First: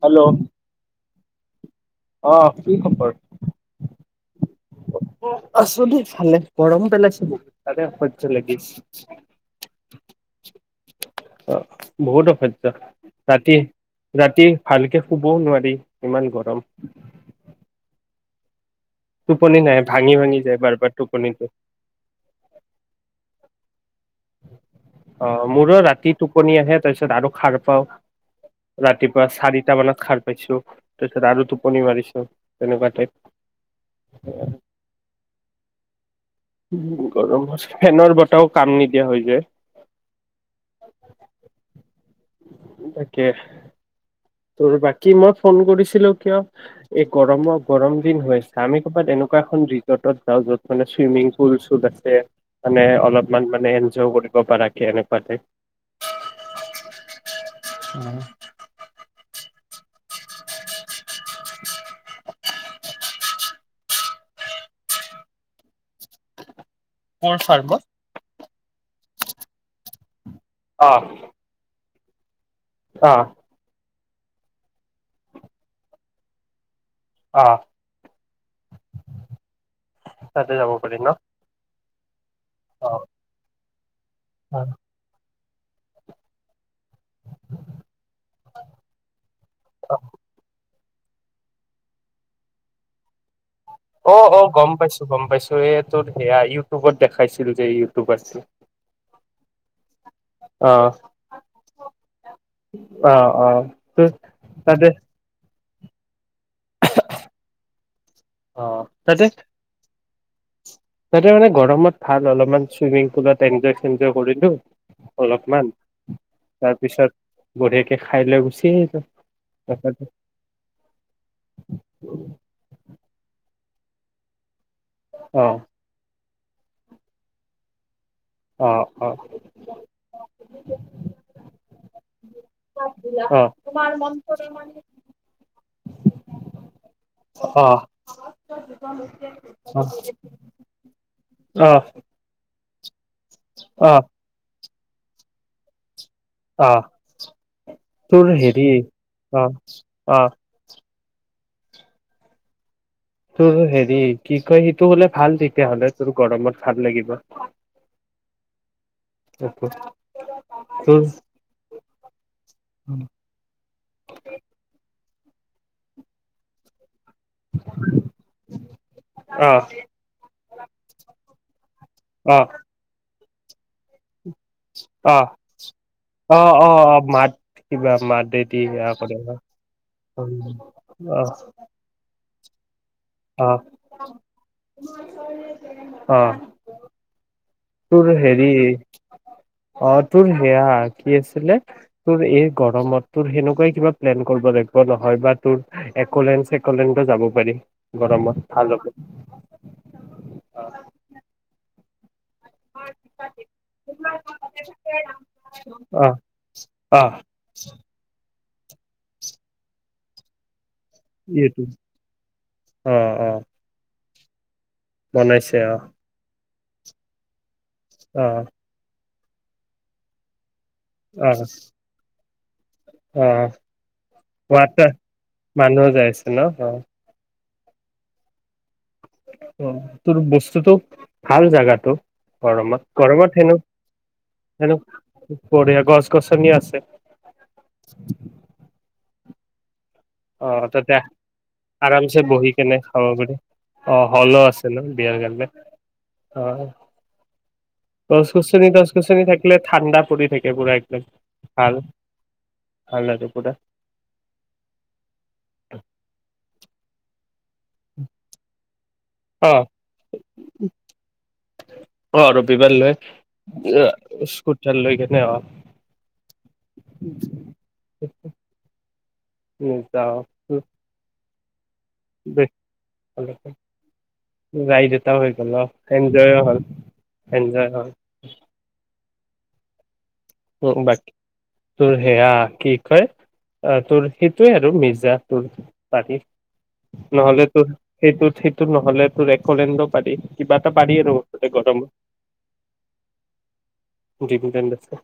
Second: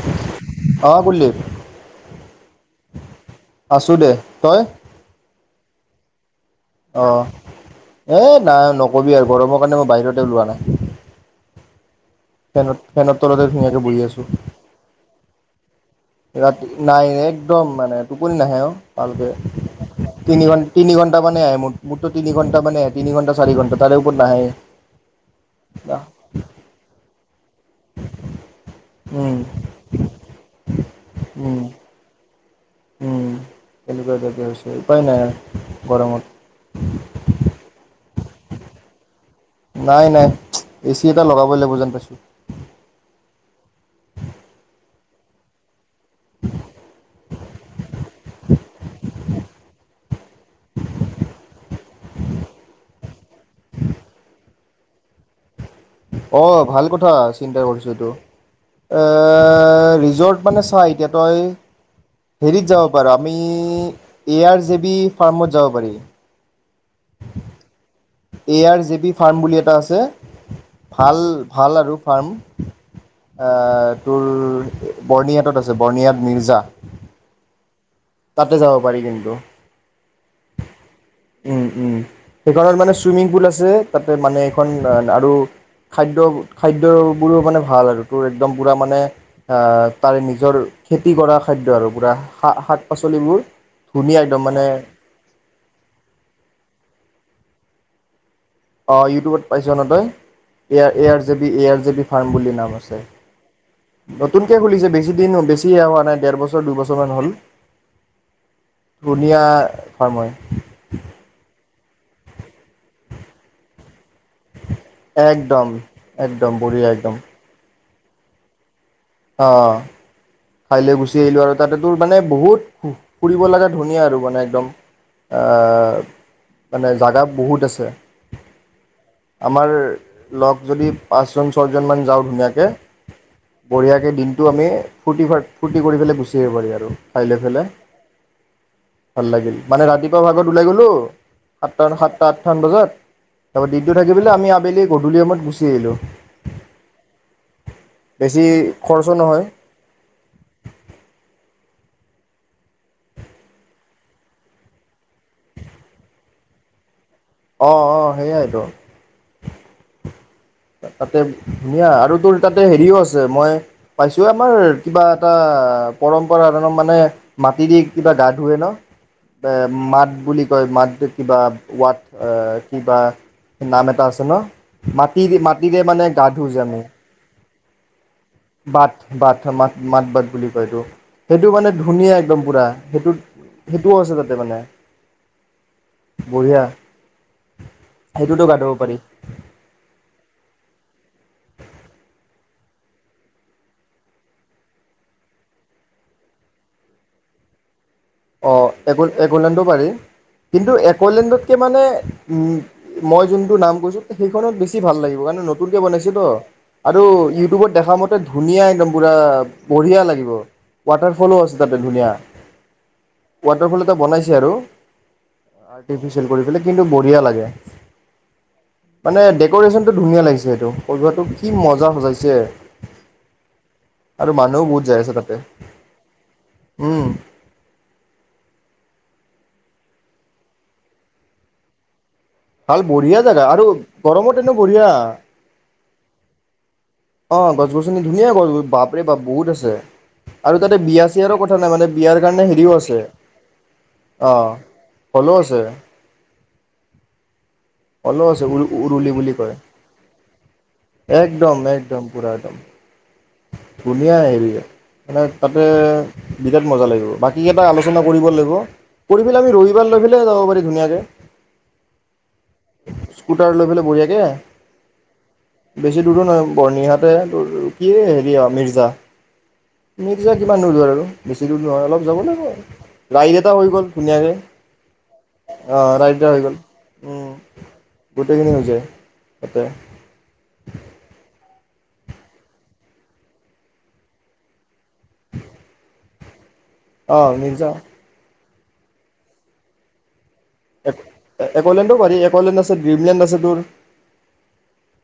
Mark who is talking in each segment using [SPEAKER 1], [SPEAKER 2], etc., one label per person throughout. [SPEAKER 1] Hello
[SPEAKER 2] অ' কুলদীপ
[SPEAKER 1] অ' কি খবৰ?
[SPEAKER 2] আছো দে তই
[SPEAKER 1] আছোঁ দে ভালেই।
[SPEAKER 2] অ, ' এ
[SPEAKER 1] লাগিছে
[SPEAKER 2] নাই নকবি আৰু গৰমৰ কাৰণে মই বাহিৰতে ওলোৱা নাই।
[SPEAKER 1] অ, বহুত অসহ্য।
[SPEAKER 2] ফেনত ফেনৰ তলতে
[SPEAKER 1] ৰাতি,
[SPEAKER 2] ধুনীয়াকে বহি
[SPEAKER 1] ৰাতি ভালকে শুবও নোৱাৰিঁ।
[SPEAKER 2] ৰাত- নাই একদম মানে টোপনি নাহে অ'। ভালকৈ।
[SPEAKER 1] টোপনি নাহে ভাঙি ভাঙি
[SPEAKER 2] তিনি
[SPEAKER 1] যায় বাৰ বাৰ
[SPEAKER 2] ঘন-তিনি ঘণ্টা মানে
[SPEAKER 1] টোপনিটো
[SPEAKER 2] আহে মোৰ, মোৰতো তিনি ঘন্টা মানে আহে, তিনি ঘণ্টা চাৰি ঘণ্টা তাৰে ওপৰত নাহে
[SPEAKER 1] অ', মোৰো ৰাতি টোপনি আহে, তাৰপিছত আৰু খাৰ পাওঁ, ৰাতিপুৱা
[SPEAKER 2] উম
[SPEAKER 1] চাৰিটা মানত খাৰ পাইছোঁ, তাৰপিছত আৰু
[SPEAKER 2] উম
[SPEAKER 1] টোপনি মাৰিছোঁ।
[SPEAKER 2] উম, এনেকুৱা দাগা হৈছে, উপায় নাই আৰ গৰমত।
[SPEAKER 1] এটাও কাম নিদিয়া হৈ যে।
[SPEAKER 2] নাই নাই, এচি এটা লগাবই লাগিব যেন পাইছোঁ।
[SPEAKER 1] কেচ তোৰ বাকী মই ফোন কৰিছ ছিলো কিয় এই গৰমৰ গৰম দিন হৈ আছে, আমি কবাত এনেকুৱা এখন ৰিজৰ্টত যাওঁ, য'ত মানে চুইমিং পুল, চুল আছে। ছে, মানে অলপমান মানে এঞ্জয়ো কৰিব পাৰাকে, এনেকুৱা টাইপ।
[SPEAKER 2] অ', ভাল কথা চিন্তা কৰিছ এইটো, এ এ, ৰিজৰ্ট মানে চা এতিয়া তই হেৰিত যাব পাৰো, আমি এ আৰ জে বি ফাৰ্মত যাব পাৰি।
[SPEAKER 1] কৰ ফাৰ্কত?
[SPEAKER 2] A R J B farm বুলি এটা আছে।
[SPEAKER 1] অ',
[SPEAKER 2] ভাল, ভাল আৰু। ফাৰ্ম।
[SPEAKER 1] অ',
[SPEAKER 2] আ তোৰ বৰ্ণিহাটত আছে, বৰ্ণিহাত মিৰ্জা।
[SPEAKER 1] অ'।
[SPEAKER 2] তাতে যাব পাৰি কিন্তু,
[SPEAKER 1] তাতে যাব পাৰি ন?
[SPEAKER 2] উম উম। সেইখনত মানে
[SPEAKER 1] অ',
[SPEAKER 2] চুইমিং পুল আছে। তাতে মানে এইখন আন আৰু খাদ্য খাদ্যবোৰো মানে ভাল আৰু তোৰ একদম পূৰা মানে, তাৰে নিজৰ খেতি কৰা খাদ্য আৰু পুৰা শা-শাক পাচলি বোৰ
[SPEAKER 1] অ', অ', গম পাইছোঁ, গম পাইছোঁ, এই তোৰ সেয়া ইউটিউবত দেখাইছ লো যে ইউটিউব আছিল।
[SPEAKER 2] অ', ইউটিউবত পাইছ ন তই?
[SPEAKER 1] অ',
[SPEAKER 2] A R, A R J B, A R J B farm বুলি নাম আছে,
[SPEAKER 1] অ', অ', ত
[SPEAKER 2] নতুনকে
[SPEAKER 1] তাতে
[SPEAKER 2] খুলিছে বেছি দিন হ বেছি দিন ছিয়া হোৱা নাই, ডেৰ বছ দুবছৰমান হ'ল,
[SPEAKER 1] অ', তাতে
[SPEAKER 2] ধনীয়া সময়
[SPEAKER 1] তাতে মানে গৰমত ভাল অলপমান চুইমিং পুলত এনটাৰটেন্ট এঞ্জয় কৰিলোঁ
[SPEAKER 2] একদম
[SPEAKER 1] অলপমান,
[SPEAKER 2] একদম বঢ়িয়া
[SPEAKER 1] তাৰপিছত
[SPEAKER 2] একদম
[SPEAKER 1] বঢ়িয়াকে এই খাই লৈ গুচি আহিছোঁ।
[SPEAKER 2] অ', খাইলৈ গুচি আহিলোঁ আৰু তাতে তোৰ মানে বহুত ফুৰিব লাগা ধুনীয়া আৰু মানে একদম।
[SPEAKER 1] অ
[SPEAKER 2] আহ। মানে জাগা বহুত আছে।
[SPEAKER 1] অ অ
[SPEAKER 2] আমাৰ লগ যদি পাঁচজন, ছয়জন মান যাওঁ ধুনীয়াকে
[SPEAKER 1] অ
[SPEAKER 2] বঢ়িয়াকে দিনটো আমি ফূৰ্তি ফাৰ্ত, ফূৰ্তি কৰি পেলাই গুচি আহিব পাৰি আৰু খাই লৈ ফেলে,
[SPEAKER 1] অ
[SPEAKER 2] ভাল লাগিল মানে ৰাতিপুৱা ভাগত ওলাই গ'লোঁ,
[SPEAKER 1] অ
[SPEAKER 2] সাতটা মা, সাতটা, আঠটা টান বজাত তাৰপা
[SPEAKER 1] অ
[SPEAKER 2] দিনটো থাকি পেলে আমি আবেলি গধুলি সময়ত গুচি আহিলোঁ।
[SPEAKER 1] অহ। তোৰ
[SPEAKER 2] বেছি
[SPEAKER 1] হেৰি,
[SPEAKER 2] খৰচো নহয়
[SPEAKER 1] অহ, অহ। তোৰ হেৰি কি কয়, সিটো গ'লে ভাল তেতিয়াহ'লে তোৰ গৰমত ভাল লাগিব।
[SPEAKER 2] ত'
[SPEAKER 1] তোৰ
[SPEAKER 2] তাতে ধুনীয়া আৰু তোৰ তাতে হেৰিও আছে, মই পাইছোঁ, আমাৰ কিবা এটা পৰম্পৰা ধৰ মানে মাটি দি কিবা গা ধুৱে ন?
[SPEAKER 1] অ
[SPEAKER 2] এ মাত বুলি তই মাতটো‌ কিবা
[SPEAKER 1] অ
[SPEAKER 2] ইয়াত কিবা নাম এটা আছ হেল্ল', মাত
[SPEAKER 1] অ
[SPEAKER 2] সেই মাটিৰে মানে গা
[SPEAKER 1] অ
[SPEAKER 2] ধোওঁ যে
[SPEAKER 1] অ
[SPEAKER 2] আামি
[SPEAKER 1] অ মাত কিবা মাত দেদি সেয়া
[SPEAKER 2] বাথ
[SPEAKER 1] কৰে ন।
[SPEAKER 2] বাথ, মাত বাথ বুলি কয় এইটো।
[SPEAKER 1] অ
[SPEAKER 2] সেইটো মানে ধুনীয়া একদম পুৰা সেইটোত,
[SPEAKER 1] অ
[SPEAKER 2] সেইটোও আছে তাতে মানে,
[SPEAKER 1] অ
[SPEAKER 2] বঢ়িয়া।
[SPEAKER 1] তোৰ
[SPEAKER 2] সেইটোতো
[SPEAKER 1] হেৰি,
[SPEAKER 2] গা ধুব পাৰি
[SPEAKER 1] অ তোৰ হেয়া কি আছিলে, তোৰ এই গৰমত তোৰ সেনেকুৱাই কিবা প্লেন কৰিব লাগিব নহয়, বা তোৰ এক'লেণ্ড চেক'লেণ্ডতো যাব পাৰিম।
[SPEAKER 2] অঃ, এগুল এগলেণ্ডো পাৰি। কিন্তু একলেণ্ডতকে মানে উম, মই জোনটো নাম কৈছোঁ সেইখনত বেছি ভাল লাগিব কাৰণ নতুনকৈ
[SPEAKER 1] অ
[SPEAKER 2] বনাইছে তো,
[SPEAKER 1] অ
[SPEAKER 2] আৰু ইউটিউবত দেখা মতে ধুনীয়া একদম পুৰা বঢ়িয়া লাগিব। ৱাটাৰফলো আছে
[SPEAKER 1] এইটো
[SPEAKER 2] তাতে ধুনীয়া।
[SPEAKER 1] অ অ
[SPEAKER 2] ৱাটাৰফল এটা বনাইছ যে আৰু
[SPEAKER 1] বনাইছে অ
[SPEAKER 2] আৰ্টিফিচিয়েল কৰি কিন্তু বঢ়িয়া লাগে।
[SPEAKER 1] অ।
[SPEAKER 2] মানে ডেক'ৰেশ্যন টো ধুনীয়া লাগিছে সেইটো।
[SPEAKER 1] অ
[SPEAKER 2] কি মজা সজাইছে।
[SPEAKER 1] অ,
[SPEAKER 2] আৰু মানুহো বহুত যাই আছে তাতে
[SPEAKER 1] মানুহও যায় আছে ন অ।
[SPEAKER 2] উম
[SPEAKER 1] তোৰ বস্তুটো, ভাল জাগাটো। গৰমত
[SPEAKER 2] ভাল বঢ়িয়া
[SPEAKER 1] গৰমত
[SPEAKER 2] জাগা
[SPEAKER 1] হেনো
[SPEAKER 2] আৰু, গৰমত এনে
[SPEAKER 1] হেনো
[SPEAKER 2] বঢ়িয়া।
[SPEAKER 1] বঢ়িয়া গছ গছনি আছে।
[SPEAKER 2] অ, গছ গছনি ধুনীয়া গছ বাপৰে বাপ বহুত আছে।
[SPEAKER 1] অ,
[SPEAKER 2] আৰু
[SPEAKER 1] তাতে,
[SPEAKER 2] বিয়া চিয়াৰো কথা নাই মানে বিয়াৰ
[SPEAKER 1] আৰামছে
[SPEAKER 2] কাৰণে
[SPEAKER 1] বহি
[SPEAKER 2] হেৰিও
[SPEAKER 1] কেনে
[SPEAKER 2] আছে
[SPEAKER 1] খাব পাৰি। অ, হলো আছে ন বিয়াৰ
[SPEAKER 2] হলো
[SPEAKER 1] কাৰণে,
[SPEAKER 2] আছে
[SPEAKER 1] অ।
[SPEAKER 2] হলো
[SPEAKER 1] গছ
[SPEAKER 2] আছে উ
[SPEAKER 1] গছনি গছ
[SPEAKER 2] উৰুলি
[SPEAKER 1] গছনি
[SPEAKER 2] বুলি কয়
[SPEAKER 1] থাকিলে ঠাণ্ডা পৰি থাকে পুৰা একম,
[SPEAKER 2] একদম
[SPEAKER 1] ভাল,
[SPEAKER 2] একদম পুৰা একদম
[SPEAKER 1] ভাল আৰু। পুৰা
[SPEAKER 2] ধুনীয়া এৰিয়া। মানে তাতে, বিৰাট মজা লাগিব। বাকী এইকেইটা আলোচনা কৰিব লাগিব। কৰি পেলে আমি
[SPEAKER 1] অ
[SPEAKER 2] ৰবিবাৰ লৈ পেলেও যাব পাৰি ধুনীয়াকে।
[SPEAKER 1] অ, ৰবিবাৰ লৈ,
[SPEAKER 2] স্কুটাৰ লৈ পেলাই বঢ়িয়াকে
[SPEAKER 1] স্কুটাৰ লৈ কেনে অ।
[SPEAKER 2] [unintelligible] এ হেৰিয়া মিজা অ।
[SPEAKER 1] যাও
[SPEAKER 2] মিৰ্জা কিমান দূৰ নো আৰু। বেছি দূৰ অলপ যাব লাগে,
[SPEAKER 1] বেছ ভাল
[SPEAKER 2] ৰাইড এটা হৈ গ'ল ধুনীয়াকে।
[SPEAKER 1] ৰাইড এটাও হৈ গ'ল
[SPEAKER 2] অ, ৰাইড এটা
[SPEAKER 1] এনজয়ো
[SPEAKER 2] হৈ গ'ল।
[SPEAKER 1] হ'ল
[SPEAKER 2] উম,
[SPEAKER 1] এনজয় হ'ল
[SPEAKER 2] গোটেইখিনি হৈ যায়। [unintelligible]
[SPEAKER 1] উ বাকী তোৰ সেয়া কি কয় আহ তোৰ সেইটোোৱে আৰু মজ ত পাতিি
[SPEAKER 2] অঁ
[SPEAKER 1] নহলেতো
[SPEAKER 2] মিৰ্জা
[SPEAKER 1] সেইটো ঠিক নহলে তোৰ একলেণ্ড পাৰি কিবা এটা পাৰি আৰু মুঠতে গৰমত
[SPEAKER 2] একলেণ্ডো পাৰি একলেণ্ড আছে ড্ৰিমলেণ্ড আছে তোৰ
[SPEAKER 1] ড্ৰিমলেণ্ড আছে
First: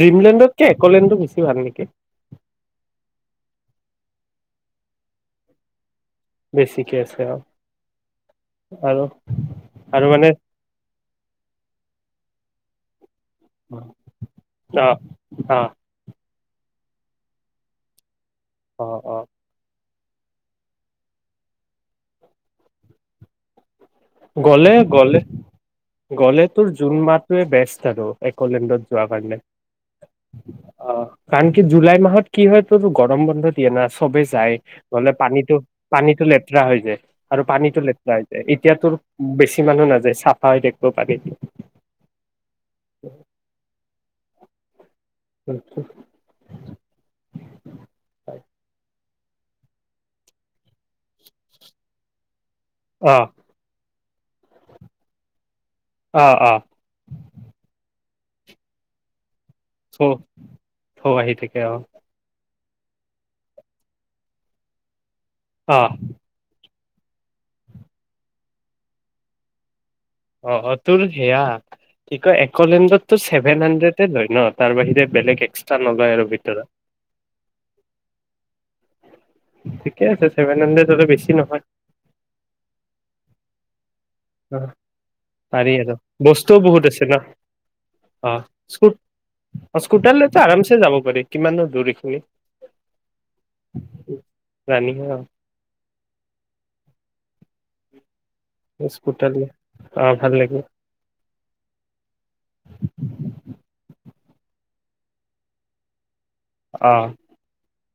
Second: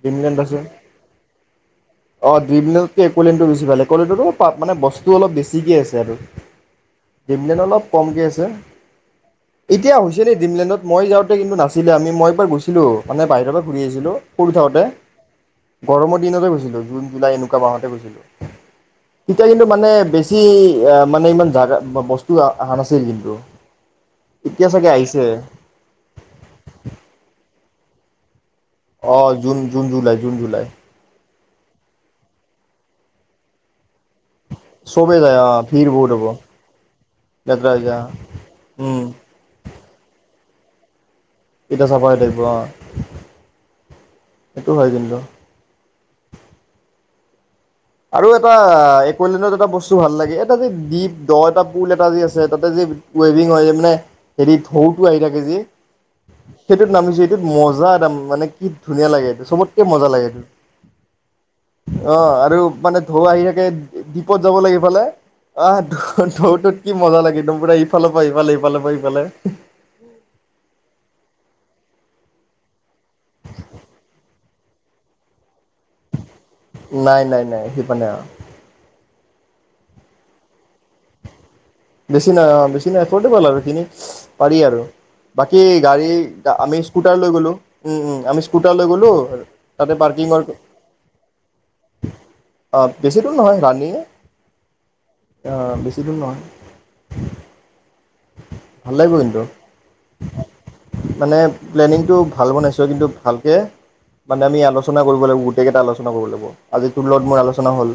[SPEAKER 2] ড্ৰিমলেণ্ড আছে
[SPEAKER 1] একলেণ্ডো বেছি ভাল নেকি
[SPEAKER 2] অঁ ড্ৰিমলেণ্ডকে এক'লেণ্ডটো বেছি ভাল একক'লেণ্ডতো পাত মানে বস্তু অলপ বেছিকৈ আছে আৰু
[SPEAKER 1] বেছিকে আছে আৰু
[SPEAKER 2] ড্ৰিমলেণ্ড অলপ কমকৈ আছে
[SPEAKER 1] আৰু
[SPEAKER 2] এতিয়া হৈছে
[SPEAKER 1] মানে
[SPEAKER 2] নে ডিমলেণ্ডত মই যাওঁতে কিন্তু নাছিলা আমি মই এইবাৰ গৈছিলোঁ মানে বাহিৰৰ পৰা ঘূৰি আহিছিলোঁ সৰু থাওঁতে
[SPEAKER 1] অ অ
[SPEAKER 2] গৰমৰ দিনতে গ জুন জুলাই এনেকুৱা মাহতে গৈছিলো
[SPEAKER 1] অ অ
[SPEAKER 2] তেতিয়া কিন্তু মানে বেছি মানে ইমান জা বস্তু অহা নাছিল কিন্তু এতিয়া
[SPEAKER 1] গ'লে
[SPEAKER 2] চাগে
[SPEAKER 1] গ'লে
[SPEAKER 2] আহিছে
[SPEAKER 1] গ'লে তোৰ জোন মাহটোৱে বেস এক
[SPEAKER 2] অ June June July June July
[SPEAKER 1] অ কাৰণ কি জুলাই মাহত কি হয় তোৰ গৰম বন্ধ দিয়ে না চবে যাই গলে
[SPEAKER 2] চবেই যায়
[SPEAKER 1] পানীতো
[SPEAKER 2] অঁ ভিৰ বহুত হ'ব
[SPEAKER 1] পানীতো লেতেৰা হৈ যায় আৰু পানীতো লেতেৰা হৈ যায় এতিয়াাতোৰ
[SPEAKER 2] উম
[SPEAKER 1] বেছি মানুহ নাযায় চফ হয় দেখিব পাকে
[SPEAKER 2] পতিতা চাপ থাকিব অ সেইটো হয় কিন্তু
[SPEAKER 1] আচছা [unintelligible]
[SPEAKER 2] আৰু এটা কলাণত এটা বস্তু ভাল লাগে এটা যেি দ্বীপ দ এটা পোুল এটা যি আছে তাতে যে
[SPEAKER 1] অ
[SPEAKER 2] ৱভিং হয় মানে হেৰি ঢৌটো আহি থাকে যে
[SPEAKER 1] অ অ
[SPEAKER 2] সেইটোত নামিছে এইটোত মজা দাম মানে কি ধুনীয়া লাগে এইটো চবতকে
[SPEAKER 1] থৌ
[SPEAKER 2] মজা লাগেোৰ
[SPEAKER 1] থৌ আহি থাকে
[SPEAKER 2] অ আৰু মানে ঢৌ আহি থাকে দ্বীপত যাব লাগেফালে আহ
[SPEAKER 1] অ
[SPEAKER 2] ঢৌটোত কি মজা লাগে, একদম পুৰা ইফালৰ পৰা সিফালে, সিফালৰ পৰা ইফালে
[SPEAKER 1] অ' তোৰ সেয়া, কি কয় একলেণ্ডতটো ছেভেন হাণ্ড্ৰেডে লয় ন, তাৰ বাহিৰে বেলেগ এক
[SPEAKER 2] নাই-নাই-নাই, সিপিনে আও
[SPEAKER 1] ঠিকে আছে ছেভেন হাড্ৰেড যদি বেছি নহয়।
[SPEAKER 2] বেছি নাই, অ' বেছি নাই [unintelligible] পাৰি আৰু। বাকী
[SPEAKER 1] পাৰি আৰু
[SPEAKER 2] গাড়ী
[SPEAKER 1] বস্তুও
[SPEAKER 2] আমি
[SPEAKER 1] বহুত আছে
[SPEAKER 2] স্কুটাৰ
[SPEAKER 1] ন
[SPEAKER 2] লৈ গলো, উম-উম
[SPEAKER 1] অ
[SPEAKER 2] আমি স্কুটাৰ লৈ
[SPEAKER 1] স্কু
[SPEAKER 2] গলোঁ, তাতে
[SPEAKER 1] স্কুটাৰ লৈতো
[SPEAKER 2] পাৰ্কিঙৰ,
[SPEAKER 1] আৰামছে যাব পাৰি কিমানো দূৰ এইখিনি
[SPEAKER 2] অ বেছি দূৰ নহয়, ৰাণী হে,
[SPEAKER 1] জানি
[SPEAKER 2] অ বেছি দূৰ নহয়। ভাল লাগিব
[SPEAKER 1] স্কুটাৰ
[SPEAKER 2] কিন্তু,
[SPEAKER 1] লৈ অ ভাল লাগিব
[SPEAKER 2] মানে প্লেনিংটো ভাল বনাইছোঁ, কিন্তু ভালকে মানে আমি আলোচনা কৰিব লাগিব, গোটেকেইটা আলোচনা কৰিব লাগিব। ব, আজি
[SPEAKER 1] অ
[SPEAKER 2] তোৰ লগত মোৰ আলোচনা হ'ল,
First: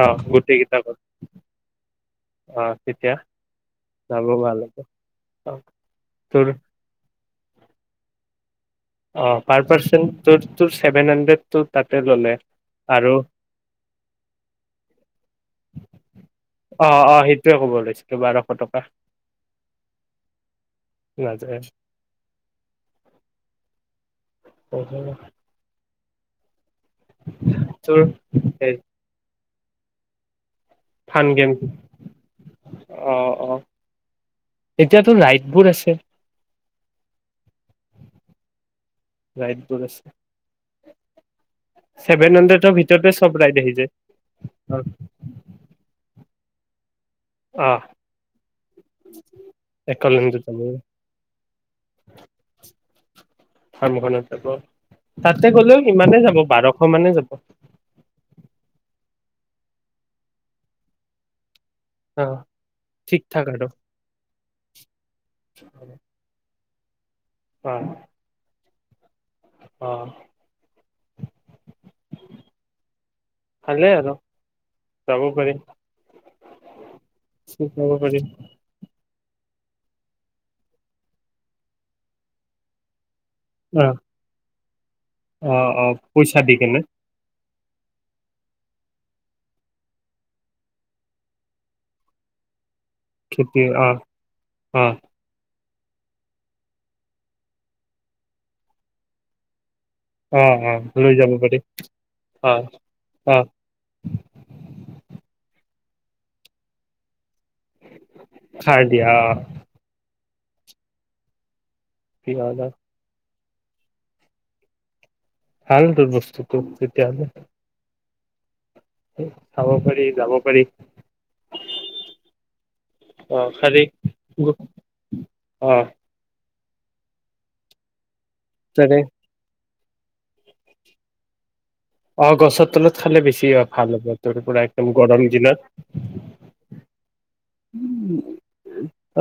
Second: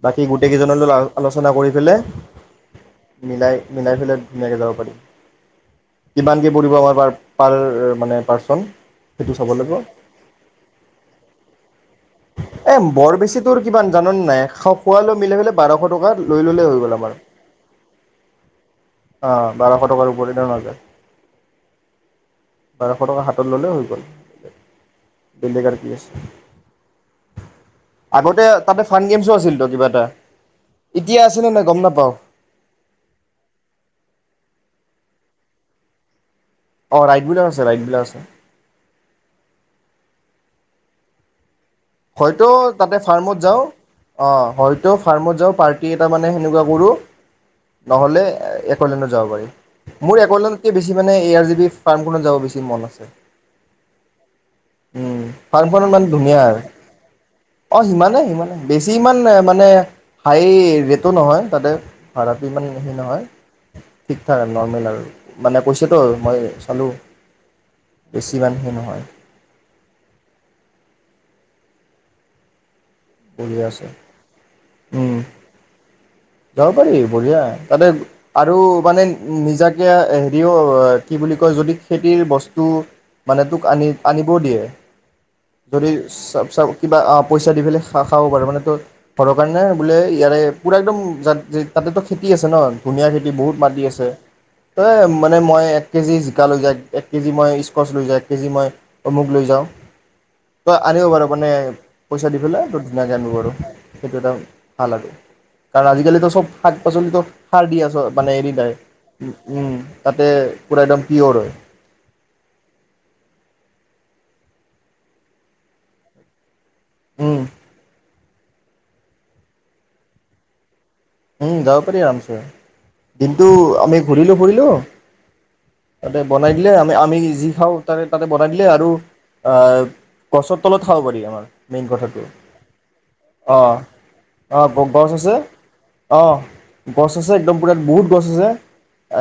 [SPEAKER 1] অ
[SPEAKER 2] বাকী
[SPEAKER 1] গোটেই
[SPEAKER 2] গোটেইকেইজনৰ
[SPEAKER 1] কেইটা
[SPEAKER 2] লগত
[SPEAKER 1] গ'ল
[SPEAKER 2] আলো, আলোচনা কৰি পেলে
[SPEAKER 1] অ তেতিয়া
[SPEAKER 2] মিলাই মিলাই ফেলে
[SPEAKER 1] ভাল
[SPEAKER 2] ধুনীয়াকে যাব
[SPEAKER 1] হ'ব
[SPEAKER 2] পাৰিম,
[SPEAKER 1] অ
[SPEAKER 2] কিমান
[SPEAKER 1] তোৰ
[SPEAKER 2] কে পৰিব আমাৰ পাৰ পাৰ মানে পাৰ্চন সেইটো
[SPEAKER 1] অ',
[SPEAKER 2] চাব
[SPEAKER 1] পাৰ
[SPEAKER 2] লাগিব
[SPEAKER 1] পাৰ্চন তোৰ তো, ছেভেন হাণ্ড্ৰেড তো তাক
[SPEAKER 2] এ বৰ বেছি তোৰ কিমান জাননে নাই এ খো খোৱ লৈ মিলাই ফেলে বাৰশ টকা লৈ ল'লে হৈ
[SPEAKER 1] অ
[SPEAKER 2] গ'ল আমাৰ,
[SPEAKER 1] অ সেইটোৱে ক'ব লৈছিলো বাৰশ টকা
[SPEAKER 2] আহ বাৰশ টকাৰ ওপৰোত এনেও নাযায়,
[SPEAKER 1] নাযায়
[SPEAKER 2] বাৰশ টকা হাতত ল'লে হৈ গ'ল। বেলেগ আৰু কি আছে?
[SPEAKER 1] তোৰ
[SPEAKER 2] আগতে
[SPEAKER 1] এই
[SPEAKER 2] তাতে ফান গেমছো আছিল তো। কিবা এটা এতিয়া
[SPEAKER 1] ফান
[SPEAKER 2] আছেনে
[SPEAKER 1] গেম
[SPEAKER 2] নাই গম নাপাওঁ।
[SPEAKER 1] অ অ এতিয়াতো ৰাইডবোৰ আছে।
[SPEAKER 2] অ', ৰাইডবোৰো আছে, ৰাইডবিলাক আছে।
[SPEAKER 1] ৰাইডবোৰ আছে। ছেভেন
[SPEAKER 2] হয়তো
[SPEAKER 1] হাণ্ড্ৰেডৰ
[SPEAKER 2] তাতে
[SPEAKER 1] ভিতৰতে চব
[SPEAKER 2] ফাৰ্মত
[SPEAKER 1] ৰাইড
[SPEAKER 2] যাওঁ,
[SPEAKER 1] আহি যায়
[SPEAKER 2] অ', হয়তো ফাৰ্মত যাওঁ পাৰ্টি এটা মানে সেনেকুৱা মোৰো
[SPEAKER 1] অ
[SPEAKER 2] নহ'লে একলেনত যাব পাৰি, মোৰ
[SPEAKER 1] একলেণ্ডত যাব
[SPEAKER 2] একলেনতকে বেছি মানে এ আৰ জি বি ফাৰ্মখনত যাব বেছি মন আছে,
[SPEAKER 1] ফাৰ্মখনত যাব
[SPEAKER 2] উম
[SPEAKER 1] তাতে গ'লেও
[SPEAKER 2] ফাৰ্মখন ইমান
[SPEAKER 1] সিমানে যাব
[SPEAKER 2] ধুনীয়া।
[SPEAKER 1] বাৰশ মানে যাব
[SPEAKER 2] অ', সিমানেই, সিমানে বেছি ইমান মানে হাই ৰেটো নহয় তাতে।
[SPEAKER 1] অ
[SPEAKER 2] ভাড়াটো ইমান বেছি
[SPEAKER 1] ঠিক
[SPEAKER 2] নহয়,
[SPEAKER 1] ঠাক আৰু
[SPEAKER 2] ঠিক ঠাক আৰু নৰ্মেল আৰু মানে পইচাটো মই হেল্ল'
[SPEAKER 1] অ
[SPEAKER 2] বেছি ইমান সেই নহয়। হয়।
[SPEAKER 1] অ'।
[SPEAKER 2] বঢ়িয়া আছে
[SPEAKER 1] ভালে আৰু
[SPEAKER 2] উম
[SPEAKER 1] যাব পাৰি।
[SPEAKER 2] যাব পাৰি বঢ়িয়া, তাতে
[SPEAKER 1] পাৰিম
[SPEAKER 2] আৰু মানে নিজাকে হেৰিও, কি বুলি কয় যদি খেতিৰ বস্তু মানে তোক আনি,
[SPEAKER 1] অ
[SPEAKER 2] আনিবও দিয়ে,
[SPEAKER 1] অ অ
[SPEAKER 2] যদি
[SPEAKER 1] পইচা দি
[SPEAKER 2] চা-চাব
[SPEAKER 1] কেনে
[SPEAKER 2] কিবা পইচা পইচা দি ফেলে খা-খাব পাৰ, মানে তই ঘৰৰ কাৰণে বোলে ইয়াৰে পুৰা একদম যাত-যে তাতে টো খেতি আছে ন। ধুনীয়া খেতি বহুত মাতি আছে,
[SPEAKER 1] অ
[SPEAKER 2] ত' মানে মই এক এক কেজি জিকা লৈ যাওঁ, এক কেজি মই স্কচ লৈ যাওঁ, এক কেজি মই অমুক লৈ যাওঁ
[SPEAKER 1] অ অ
[SPEAKER 2] তই আনিব
[SPEAKER 1] লৈ
[SPEAKER 2] পাৰ,
[SPEAKER 1] যাব
[SPEAKER 2] মানে
[SPEAKER 1] পাৰি
[SPEAKER 2] পইচা দি
[SPEAKER 1] অ
[SPEAKER 2] পেলাই হয় ধুনীয়াকৈ আনিব
[SPEAKER 1] অ
[SPEAKER 2] পাৰ, সেইটো এটা ভাল আৰু আৰ আজিকালিতো সব শাক পাচলিতো সাৰ দি আছ,
[SPEAKER 1] সাৰ দিয়া
[SPEAKER 2] [unintelligible] তে পূৰা একদম পিয়'ৰ হয়।
[SPEAKER 1] [inaudible] ভাল তোৰ বস্তু তেতিয়া হলে
[SPEAKER 2] উম
[SPEAKER 1] চাব পাৰি, যাব পাৰি
[SPEAKER 2] উম যাব পাৰি আৰামছে
[SPEAKER 1] অ
[SPEAKER 2] দিনটো
[SPEAKER 1] খালি
[SPEAKER 2] আমি ঘূৰিলো ফুৰিলো
[SPEAKER 1] অ
[SPEAKER 2] তাতে বনাই। দিলে, আমি আমি যি খাওঁ তাকে তাতে বনাই দিলে, আৰু
[SPEAKER 1] তাৰে
[SPEAKER 2] অ' গছৰ তলত খাব পাৰি আমাৰ। মেইন কথাটো
[SPEAKER 1] অ, গছৰ তলত খালে বেছি
[SPEAKER 2] অ
[SPEAKER 1] ভাল হ'ব তোৰ
[SPEAKER 2] অ'
[SPEAKER 1] পুৰা একদম
[SPEAKER 2] গছ
[SPEAKER 1] গৰম
[SPEAKER 2] আছে
[SPEAKER 1] দিনত।
[SPEAKER 2] অ, গছ আছে, একদম পুৰা বহুত গছ আছে,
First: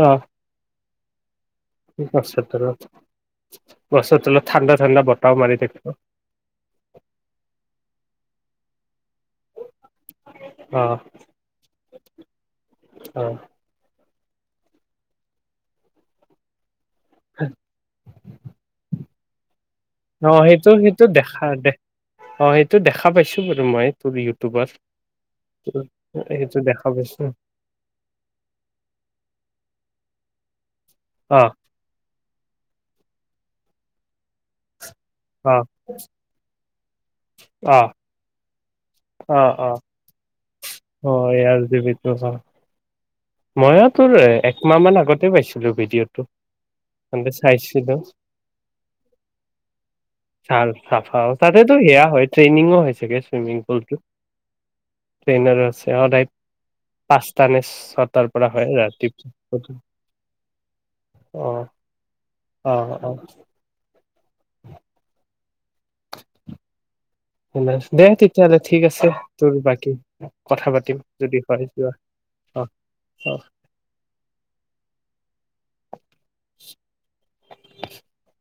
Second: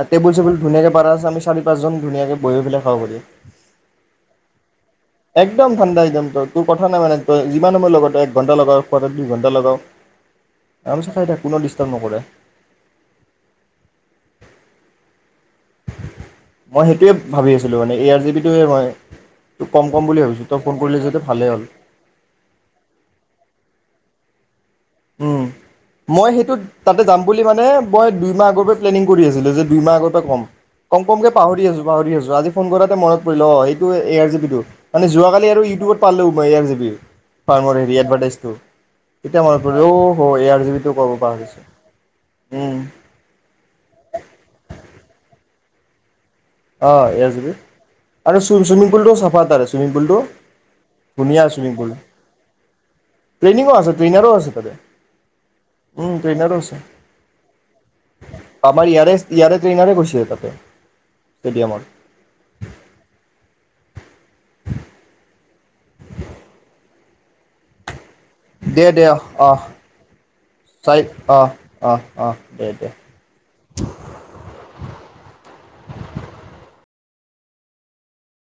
[SPEAKER 1] অ
[SPEAKER 2] টেবুল চেবুল ধুনীয়াকে পাৰা আছে চাৰি পাঁচজন ধুনীয়াকে
[SPEAKER 1] গছৰ
[SPEAKER 2] বহি
[SPEAKER 1] তলত
[SPEAKER 2] পেলাই খাব পাৰি।
[SPEAKER 1] গছৰ তলত ঠাণ্ডা ঠাণ্ডা বতাহ মাৰি
[SPEAKER 2] একদম
[SPEAKER 1] থাকিব
[SPEAKER 2] ঠাণ্ডা একদম তোৰ, তোৰ কথা [unintelligible] যিমান সময় লগত এক ঘণ্টা লগাওঁ [unintelligible] দুই ঘণ্টা লগাৱ
[SPEAKER 1] অ
[SPEAKER 2] আৰামছে খাই থাকো ন ডিচ [unintelligible] নকৰে।
[SPEAKER 1] অ।
[SPEAKER 2] মই সেইটোৱে ভাবি আছিলোঁ মানে এ আৰ জি বি টোৱে [unintelligible]
[SPEAKER 1] অ' সেইটো সেইটো দেখা
[SPEAKER 2] ভালেই হ'ল।
[SPEAKER 1] দে অ সেইটো দেখা পাইছো বাৰু মই ইউ টুবত।
[SPEAKER 2] উম মই সেইটো তাতে যাম
[SPEAKER 1] পাইছো
[SPEAKER 2] বুলি মানে মই দুইমাহ আগৰ পৰাই প্লেনিং কৰি আছিলো যে দুইমাহ আগত [unintelligible] কম কম কমকে
[SPEAKER 1] অ
[SPEAKER 2] পাহৰি আছো পাহৰি আছো আজি ফোন কৰাতে মনত পৰিল অ। তোৰ এ আৰ জি পি টো মানে যোৱাকালি
[SPEAKER 1] অ
[SPEAKER 2] আৰু ইউটিউবত পালোও মই এয় আৰ জি বি
[SPEAKER 1] অ
[SPEAKER 2] ৰ্ফামৰ হেৰি এডভাৰটাইজ। অ [unintelligible]
[SPEAKER 1] অ' অ'
[SPEAKER 2] অ [unintelligible] ক'ব
[SPEAKER 1] অ
[SPEAKER 2] পাহৰিছোঁ
[SPEAKER 1] ইয়াৰ দিবি তো হা
[SPEAKER 2] উম
[SPEAKER 1] মই তোৰ একমাহ মান আগতে পাইছিলো ভিডিঅ'তটো।
[SPEAKER 2] অঁ এ আৰ জি পি
[SPEAKER 1] চাইছিলো
[SPEAKER 2] আৰু চুইমিং পুলটো চাফা তাৰে চুইমিং পুলটো
[SPEAKER 1] চ চাফা
[SPEAKER 2] ধুনীয়া চুইমিং
[SPEAKER 1] তাতেতো
[SPEAKER 2] পুল
[SPEAKER 1] সেয়া হয় ট্ৰেইনিংও হৈছেগে চুইমিং
[SPEAKER 2] ট্ৰেইনিঙো
[SPEAKER 1] পুলত
[SPEAKER 2] আছে ট্ৰেইনাৰো আছে তাতে
[SPEAKER 1] ট্ৰেইনাৰ আছে
[SPEAKER 2] উম
[SPEAKER 1] সদায়
[SPEAKER 2] ট্ৰেইনাৰো আছে
[SPEAKER 1] পাঁচটানে ছয়
[SPEAKER 2] আমাৰ ইয়াৰে ইয়াৰে ট্ৰেইনাৰে গৈছিলে তাতে।
[SPEAKER 1] অ
[SPEAKER 2] ষ্টেডিয়ামত।
[SPEAKER 1] অ', অ'। [inaudible] দে, তেতিয়াহ'লে ঠিক
[SPEAKER 2] দে দে
[SPEAKER 1] আছে। তোৰ
[SPEAKER 2] অহ
[SPEAKER 1] বাকী কথা পাতিম
[SPEAKER 2] চাৰি
[SPEAKER 1] যদি
[SPEAKER 2] অ',
[SPEAKER 1] হয় যোৱা।
[SPEAKER 2] অ', অ',
[SPEAKER 1] অহ,
[SPEAKER 2] দে দে।
[SPEAKER 1] অহ। [inaudible] [inaudible]